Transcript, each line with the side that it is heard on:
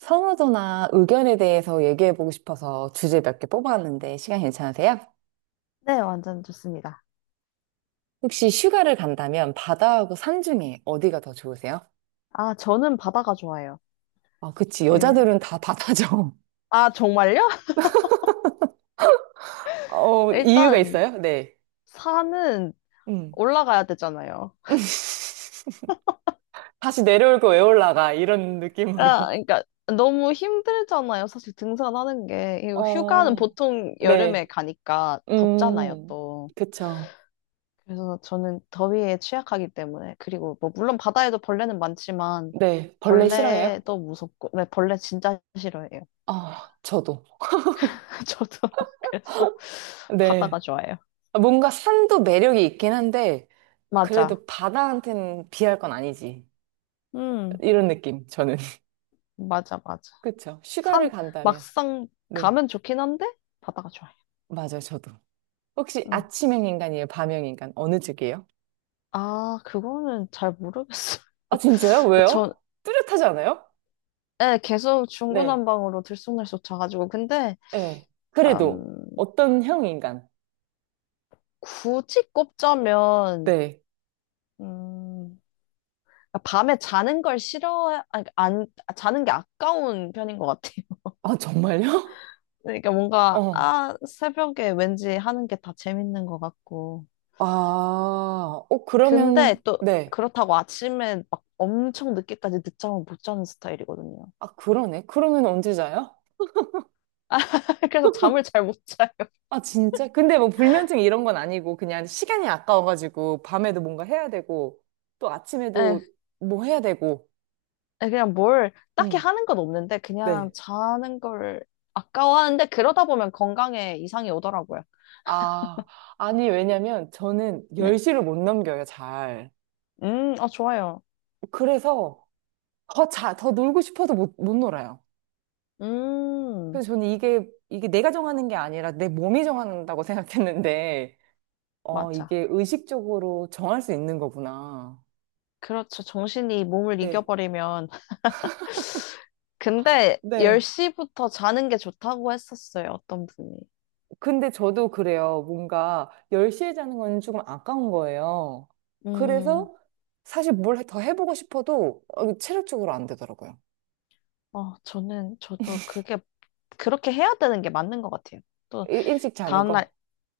right: 선호도나 의견에 대해서 얘기해보고 싶어서 주제 몇 개 뽑아왔는데 시간 괜찮으세요?
left: 네, 완전 좋습니다.
right: 혹시 휴가를 간다면 바다하고 산 중에 어디가 더 좋으세요?
left: 아, 저는 바다가 좋아요.
right: 아, 그치.
left: 그,
right: 여자들은 다 바다죠.
left: 아, 정말요?
right: 어, 이유가
left: 일단,
right: 있어요? 네.
left: 산은
right: 음.
left: 올라가야 되잖아요.
right: 다시 내려올 거 왜 올라가? 이런 느낌으로.
left: 아, 그러니까, 너무 힘들잖아요. 사실 등산하는 게. 이거 휴가는
right: 어,
left: 보통 여름에
right: 네.
left: 가니까 덥잖아요,
right: 음,
left: 또.
right: 그쵸.
left: 그래서 저는 더위에 취약하기 때문에. 그리고 뭐, 물론 바다에도 벌레는 많지만,
right: 네. 벌레 싫어해요?
left: 벌레도 무섭고, 네, 벌레 진짜 싫어해요.
right: 아, 저도.
left: 저도 그래서 바다가
right: 네.
left: 좋아요.
right: 뭔가 산도 매력이 있긴 한데,
left: 맞아.
right: 그래도 바다한테는 비할 건 아니지.
left: 음,
right: 이런 느낌, 저는.
left: 맞아, 맞아.
right: 그쵸. 휴가를
left: 산
right: 간다면.
left: 막상
right: 네.
left: 가면 좋긴 한데 바다가 좋아요.
right: 맞아요, 저도. 혹시
left: 음.
right: 아침형 인간이에요? 밤형 인간? 어느 쪽이에요?
left: 아, 그거는 잘 모르겠어요.
right: 아, 진짜요? 왜요?
left: 전
right: 뚜렷하지 않아요?
left: 예, 계속
right: 네.
left: 중구난방으로 들쑥날쑥 자가지고 근데
right: 네.
left: 음,
right: 그래도 어떤 형 인간?
left: 굳이 꼽자면
right: 네.
left: 음, 밤에 자는 걸 싫어 아니, 그러니까 안 자는 게 아까운 편인 것 같아요.
right: 아, 정말요?
left: 그러니까 뭔가
right: 어.
left: 아 새벽에 왠지 하는 게 다 재밌는 것 같고
right: 아, 그러면,
left: 근데 또
right: 네.
left: 그렇다고 아침에 막 엄청 늦게까지 늦잠을 못 자는 스타일이거든요.
right: 아, 그러네. 그러면 언제 자요?
left: 그래서 잠을 잘 못 자요.
right: 아, 진짜? 근데 뭐 불면증 이런 건 아니고 그냥 시간이 아까워가지고 밤에도 뭔가 해야 되고 또
left: 예,
right: 아침에도 뭐 해야 되고.
left: 예, 그냥 뭘 딱히
right: 응.
left: 하는 건 없는데 그냥
right: 네.
left: 자는 걸 아까워하는데 그러다 보면 건강에 이상이 오더라고요.
right: 아, 아니, 왜냐면 저는 열
left: 네.
right: 시를 못 넘겨요, 잘.
left: 아, 좋아요.
right: 그래서 더 놀고 싶어도 못 놀아요.
left: 음,
right: 그래서 저는 이게 내가 정하는 게 아니라 내 몸이 정한다고 생각했는데, 어,
left: 맞아.
right: 이게 의식적으로 정할 수 있는 거구나.
left: 그렇죠. 정신이 몸을
right: 네.
left: 이겨버리면. 근데
right: 네.
left: 10시부터 자는 게 좋다고 했었어요. 어떤 분이.
right: 근데 저도 그래요. 뭔가 10시에 자는 건 조금 아까운 거예요.
left: 음,
right: 그래서 사실 뭘 더 해보고 싶어도 어, 체력적으로 안 되더라고요.
left: 어, 저는, 저도 그게, 그렇게 해야 되는 게 맞는 것 같아요. 또,
right: 일찍 자는 거.
left: 다음날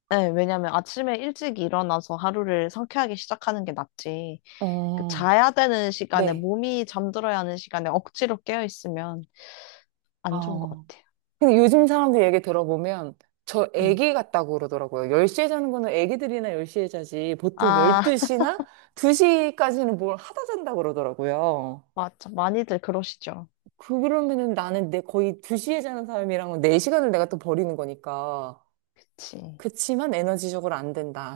left: 네, 왜냐면 아침에 일찍 일어나서 하루를 상쾌하게 시작하는 게 낫지. 그
right: 어,
left: 자야 되는 시간에,
right: 네.
left: 몸이 잠들어야 하는 시간에 억지로 깨어 있으면 안 좋은 것
right: 아.
left: 같아요.
right: 근데 요즘 사람들 얘기 들어보면 저
left: 음.
right: 애기 같다고 그러더라고요. 10시에 자는 거는 애기들이나 10시에 자지 보통
left: 아,
right: 12시나 2시까지는 뭘 하다 잔다고 그러더라고요.
left: 맞아. 많이들 그러시죠.
right: 그러면은 나는 내 거의 2시에 자는 사람이랑은 4시간을 내가 또 버리는 거니까.
left: 그치.
right: 그치만 에너지적으로 안 된다.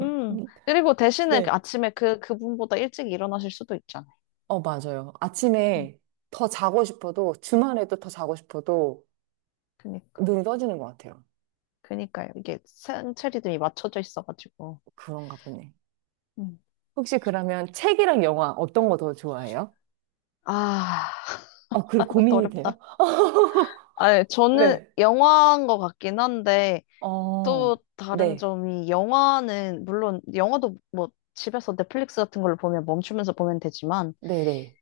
left: 음.
right: 음,
left: 그리고 대신에 그
right: 네.
left: 아침에 그, 그분보다 일찍 일어나실 수도 있잖아요.
right: 어, 맞아요.
left: 음.
right: 아침에 더 자고 싶어도, 주말에도 더 자고 싶어도
left: 그니까.
right: 눈이 떠지는 것 같아요.
left: 그니까요. 이게 생체 리듬이 맞춰져 있어가지고.
right: 그런가 보네.
left: 음.
right: 혹시 그러면 책이랑 영화 어떤 거 더 좋아해요?
left: 아,
right: 아,
left: 아,
right: 그리고
left: 이것도
right: 고민이
left: 어렵다.
right: 돼요?
left: 아, 예, 저는
right: 네.
left: 영화인 것 같긴 한데,
right: 어,
left: 또 다른
right: 네.
left: 점이 영화는 물론 영화도 뭐 집에서 넷플릭스 같은 걸 보면 멈추면서 보면 되지만
right: 네네.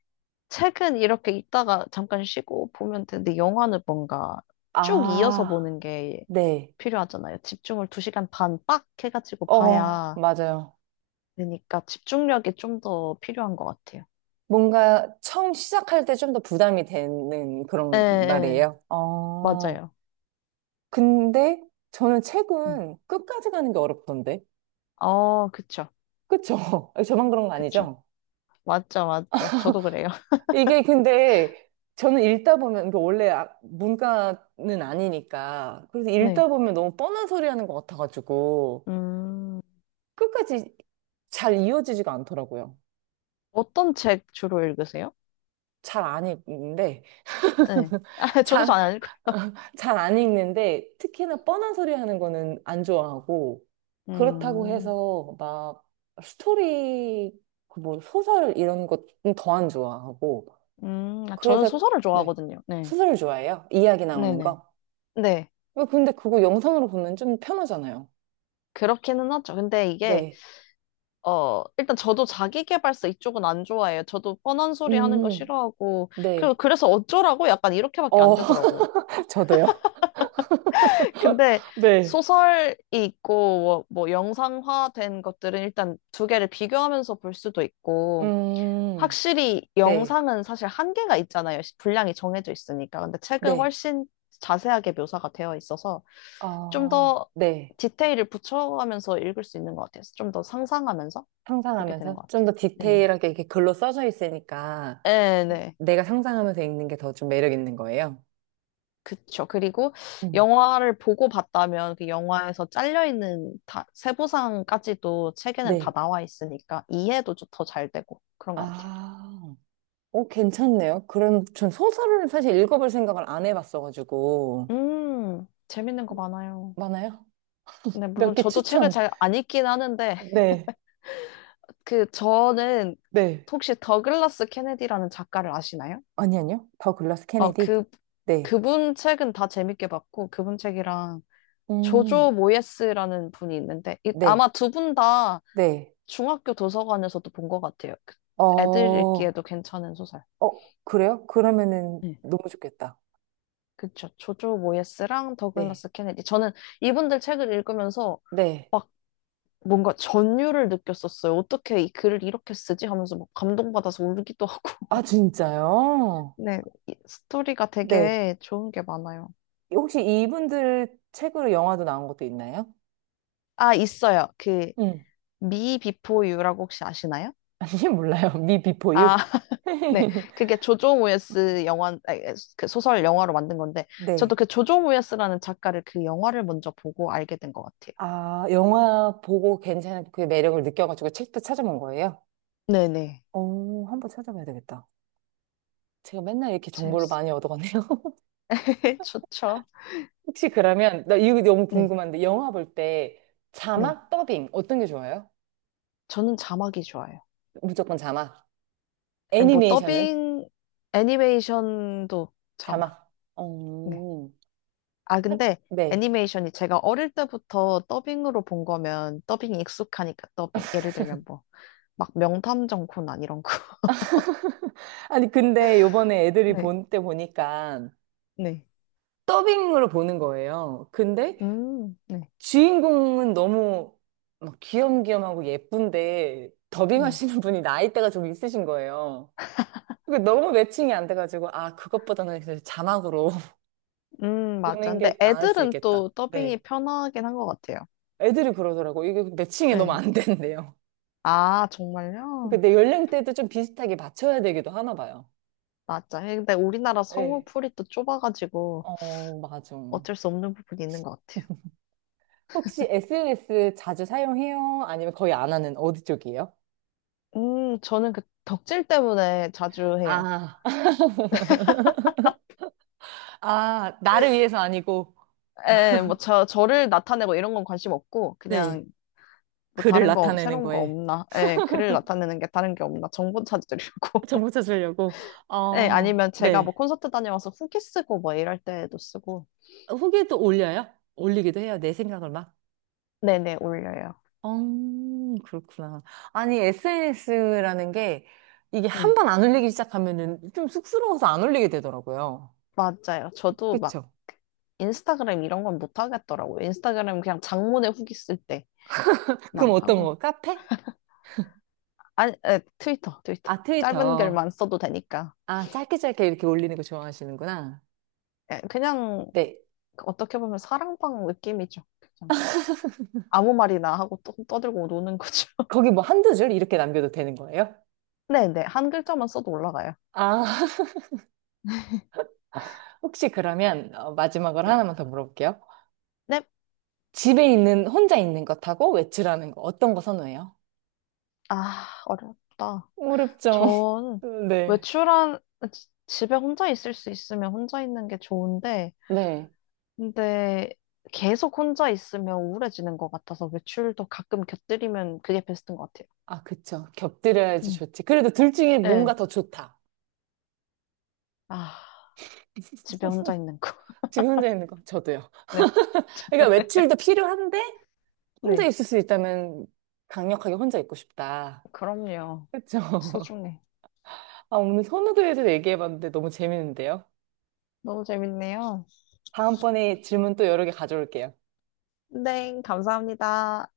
left: 책은 이렇게 있다가 잠깐 쉬고 보면 되는데 영화는 뭔가 쭉 이어서
right: 아,
left: 보는 게
right: 네.
left: 필요하잖아요. 집중을 2시간 반 빡 해가지고
right: 어,
left: 봐야
right: 맞아요.
left: 되니까 집중력이 좀 더 필요한 것 같아요.
right: 뭔가 처음 시작할 때 좀 더 부담이 되는
left: 예,
right: 그런
left: 예,
right: 말이에요. 어.
left: 맞아요.
right: 근데 저는
left: 음.
right: 책은 끝까지 가는 게 어렵던데.
left: 어, 그쵸,
right: 그쵸? 저만 그런 거
left: 그쵸.
right: 아니죠?
left: 맞죠, 맞죠. 저도 그래요.
right: 이게 근데 저는 읽다 보면, 이게 원래 문과는 아니니까. 그래서 읽다
left: 네.
right: 보면 너무 뻔한 소리 하는 것 같아가지고.
left: 음,
right: 끝까지 잘 이어지지가 않더라고요.
left: 어떤 책 주로 읽으세요?
right: 잘 안 읽는데.
left: 네. 아, 저도 잘
right: 잘,
left: 안 읽어요.
right: 잘 안 읽는데, 특히나 뻔한 소리 하는 거는 안 좋아하고, 그렇다고
left: 음,
right: 해서 막 스토리, 그뭐 소설 이런 것은 더 안 좋아하고,
left: 아, 저는
right: 그래서,
left: 소설을
right: 네,
left: 좋아하거든요. 네.
right: 소설을 좋아해요. 이야기 나오는
left: 네네.
right: 거.
left: 네.
right: 어, 근데 그거 영상으로 보면 좀 편하잖아요.
left: 그렇기는 하죠. 근데 이게,
right: 네.
left: 어, 일단 저도 자기계발서 이쪽은 안 좋아해요. 저도 뻔한 소리 하는 거
right: 음,
left: 싫어하고, 그,
right: 네.
left: 그래서 어쩌라고? 약간 이렇게밖에 안
right: 어,
left: 되더라고요.
right: 저도요.
left: 근데
right: 네.
left: 소설이 있고, 뭐, 뭐 영상화된 것들은 일단 두 개를 비교하면서 볼 수도 있고,
right: 음,
left: 확실히
right: 네.
left: 영상은 사실 한계가 있잖아요. 시- 분량이 정해져 있으니까. 근데 책은
right: 네.
left: 훨씬 자세하게 묘사가 되어 있어서 좀
right: 아,
left: 더
right: 네.
left: 디테일을 붙여가면서 읽을 수 있는 것 같아요. 좀 더 상상하면서 보게 되는
right: 상상하면서
left: 것
right: 좀
left: 같아요.
right: 더
left: 네네.
right: 디테일하게 이렇게 글로 써져 있으니까
left: 네네.
right: 내가 상상하면서 읽는 게 더 좀 매력 있는 거예요.
left: 그쵸. 그리고
right: 음.
left: 영화를 보고 봤다면 그 영화에서 잘려있는 다, 세부상까지도 책에는 다
right: 네.
left: 나와 있으니까 이해도 더 잘 되고 그런 것 같아요.
right: 아, 오, 괜찮네요. 그럼 전 소설을 사실 읽어볼 생각을 안 해봤어가지고.
left: 재밌는 거 많아요.
right: 많아요?
left: 네,
right: 몇
left: 물론
right: 개
left: 저도 책을
right: 추천.
left: 잘 안 읽긴 하는데,
right: 네,
left: 그, 저는,
right: 네.
left: 혹시 더글라스 케네디라는 작가를 아시나요?
right: 아니, 아니요. 더 글라스
left: 어,
right: 케네디.
left: 그,
right: 네.
left: 그분 책은 다 재밌게 봤고, 그분 책이랑
right: 음,
left: 조조 모예스라는 분이 있는데, 이-
right: 네,
left: 아마 두 분 다
right: 네.
left: 중학교 도서관에서도 본 것 같아요. 그
right: 어,
left: 애들
right: 어,
left: 읽기에도 괜찮은 소설.
right: 그래요? 그러면은
left: 네.
right: 너무 좋겠다.
left: 그쵸. 조조 모예스랑
right: 네,
left: 더글라스 케네디. 저는 이분들 책을 읽으면서
right: 네.
left: 막 뭔가 전율을 느꼈었어요. 어떻게 이 글을 이렇게 쓰지? 하면서 막 감동받아서 울기도 하고.
right: 아, 진짜요?
left: 네, 이- 스토리가
right: 네.
left: 되게 좋은 게 많아요.
right: 혹시 이분들 책으로 영화도 나온 것도 있나요?
left: 아, 있어요. 그,
right: 응.
left: Me Before You라고 혹시 아시나요?
right: 아니, 몰라요. 미 비포 유.
left: 아, 네. 그게 조조 우에스 영화, 아니, 그 소설 영화로 만든 건데, 저도
right: 네.
left: 그 조조 우에스라는 작가를 그 영화를 먼저 보고 알게 된 것 같아요.
right: 아, 영화 보고 괜찮은 그 매력을 느껴가지고 책도 찾아본 거예요?
left: 네네.
right: 오, 한번 찾아봐야 되겠다. 제가 맨날 이렇게 정보를
left: 재밌어요.
right: 많이 얻어가네요.
left: 좋죠.
right: 혹시 그러면, 나 이거 너무
left: 네,
right: 궁금한데, 영화 볼 때
left: 네.
right: 자막 더빙 어떤 게 좋아요?
left: 저는 자막이 좋아요.
right: 무조건 자막.
left: 뭐,
right: 애니메이션은?
left: 더빙, 애니메이션도 자막.
right: 자막.
left: 네.
right: 어,
left: 아, 근데
right: 네.
left: 애니메이션이 제가 어릴 때부터 더빙으로 본 거면 더빙이 익숙하니까 더빙. 예를 들면 뭐, 막 명탐정 코난 이런 거.
right: 아니, 근데 요번에 애들이
left: 네,
right: 본 때 보니까
left: 네.
right: 더빙으로 보는 거예요. 근데
left: 네,
right: 주인공은 너무 막 귀염귀염하고 예쁜데
left: 네.
right: 더빙하시는 분이 나이대가 좀 있으신 거예요. 그게 너무 매칭이 안 돼가지고 아 그것보다는 그냥 자막으로
left: 맞아.
right: 보는
left: 근데
right: 게 나을 수
left: 애들은
right: 있겠다.
left: 또 더빙이
right: 네.
left: 편하긴 한 것 같아요.
right: 애들이 그러더라고. 이게 매칭이 너무
left: 네.
right: 안 된대요.
left: 아, 정말요?
right: 근데 연령대도 좀 비슷하게 맞춰야 되기도 하나 봐요.
left: 맞아. 근데 우리나라
right: 네.
left: 성우풀이 또 좁아가지고
right: 어, 맞아.
left: 어쩔 수 없는 부분이 있는 것 같아요.
right: 혹시 SNS 자주 사용해요? 아니면 거의 안 하는 어디 쪽이에요?
left: 저는 그 덕질 때문에 자주 해요.
right: 아. 아, 나를 위해서 아니고
left: 예, 뭐, 저, 저를 나타내고 이런 건 관심 없고,
right: 네.
left: 그냥 뭐
right: 그를
left: 다른 거
right: 나타내는
left: 새로운 거
right: 거에
left: 없나? 예, 글을 나타내는 게 다른 게 없나? 정보 찾으려고.
right: 정보 찾으려고.
left: 예,
right: 어,
left: 아니면 제가 뭐
right: 네.
left: 콘서트 다녀와서 후기 쓰고 뭐 이럴 때도 쓰고.
right: 후기도 올려요? 올리기도 해요. 내 생각을 막.
left: 네네, 올려요.
right: 그렇구나. 아니, SNS라는 게 이게 한
left: 네,
right: 번 안 올리기 시작하면은 좀 쑥스러워서 안 올리게 되더라고요.
left: 맞아요. 저도 막
right: 그쵸?
left: 인스타그램 이런 건 못 하겠더라고요. 인스타그램 그냥 장문의 후기 쓸 때만
right: 그럼 어떤 거?
left: 하고.
right: 카페?
left: 아니, 예, 트위터, 트위터.
right: 아,
left: 짧은
right: 트위터.
left: 글만 써도 되니까.
right: 아, 짧게 짧게 이렇게 올리는 거 좋아하시는구나.
left: 예, 그냥
right: 네.
left: 어떻게 보면 사랑방 느낌이죠. 그냥 아무 말이나 하고 떠, 떠들고 노는 거죠.
right: 거기 뭐 한두 줄 이렇게 남겨도 되는 거예요?
left: 네네, 한 글자만 써도 올라가요.
right: 아, 혹시 그러면 어, 마지막으로
left: 네.
right: 하나만 더 물어볼게요.
left: 넵.
right: 집에 있는, 혼자 있는 것하고 외출하는 거 어떤 거 선호해요?
left: 아, 어렵다.
right: 어렵죠.
left: 전
right: 네.
left: 외출한, 지- 집에 혼자 있을 수 있으면 혼자 있는 게 좋은데,
right: 네.
left: 근데 계속 혼자 있으면 우울해지는 것 같아서 외출도 가끔 곁들이면 그게 베스트인 것 같아요.
right: 아, 그쵸. 곁들여야지
left: 음.
right: 좋지. 그래도 둘 중에 뭔가
left: 네.
right: 더 좋다.
left: 아, 집에 혼자 있는 거.
right: 집에 혼자 있는 거. 저도요.
left: 네.
right: 그러니까 외출도 필요한데 혼자
left: 네.
right: 있을 수 있다면 강력하게 혼자 있고 싶다.
left: 그럼요.
right: 그쵸.
left: 소중해.
right: 아, 오늘 선호도에 대해서 얘기해봤는데 너무 재밌는데요.
left: 너무 재밌네요.
right: 다음번에 질문 또 여러 개 가져올게요.
left: 네, 감사합니다.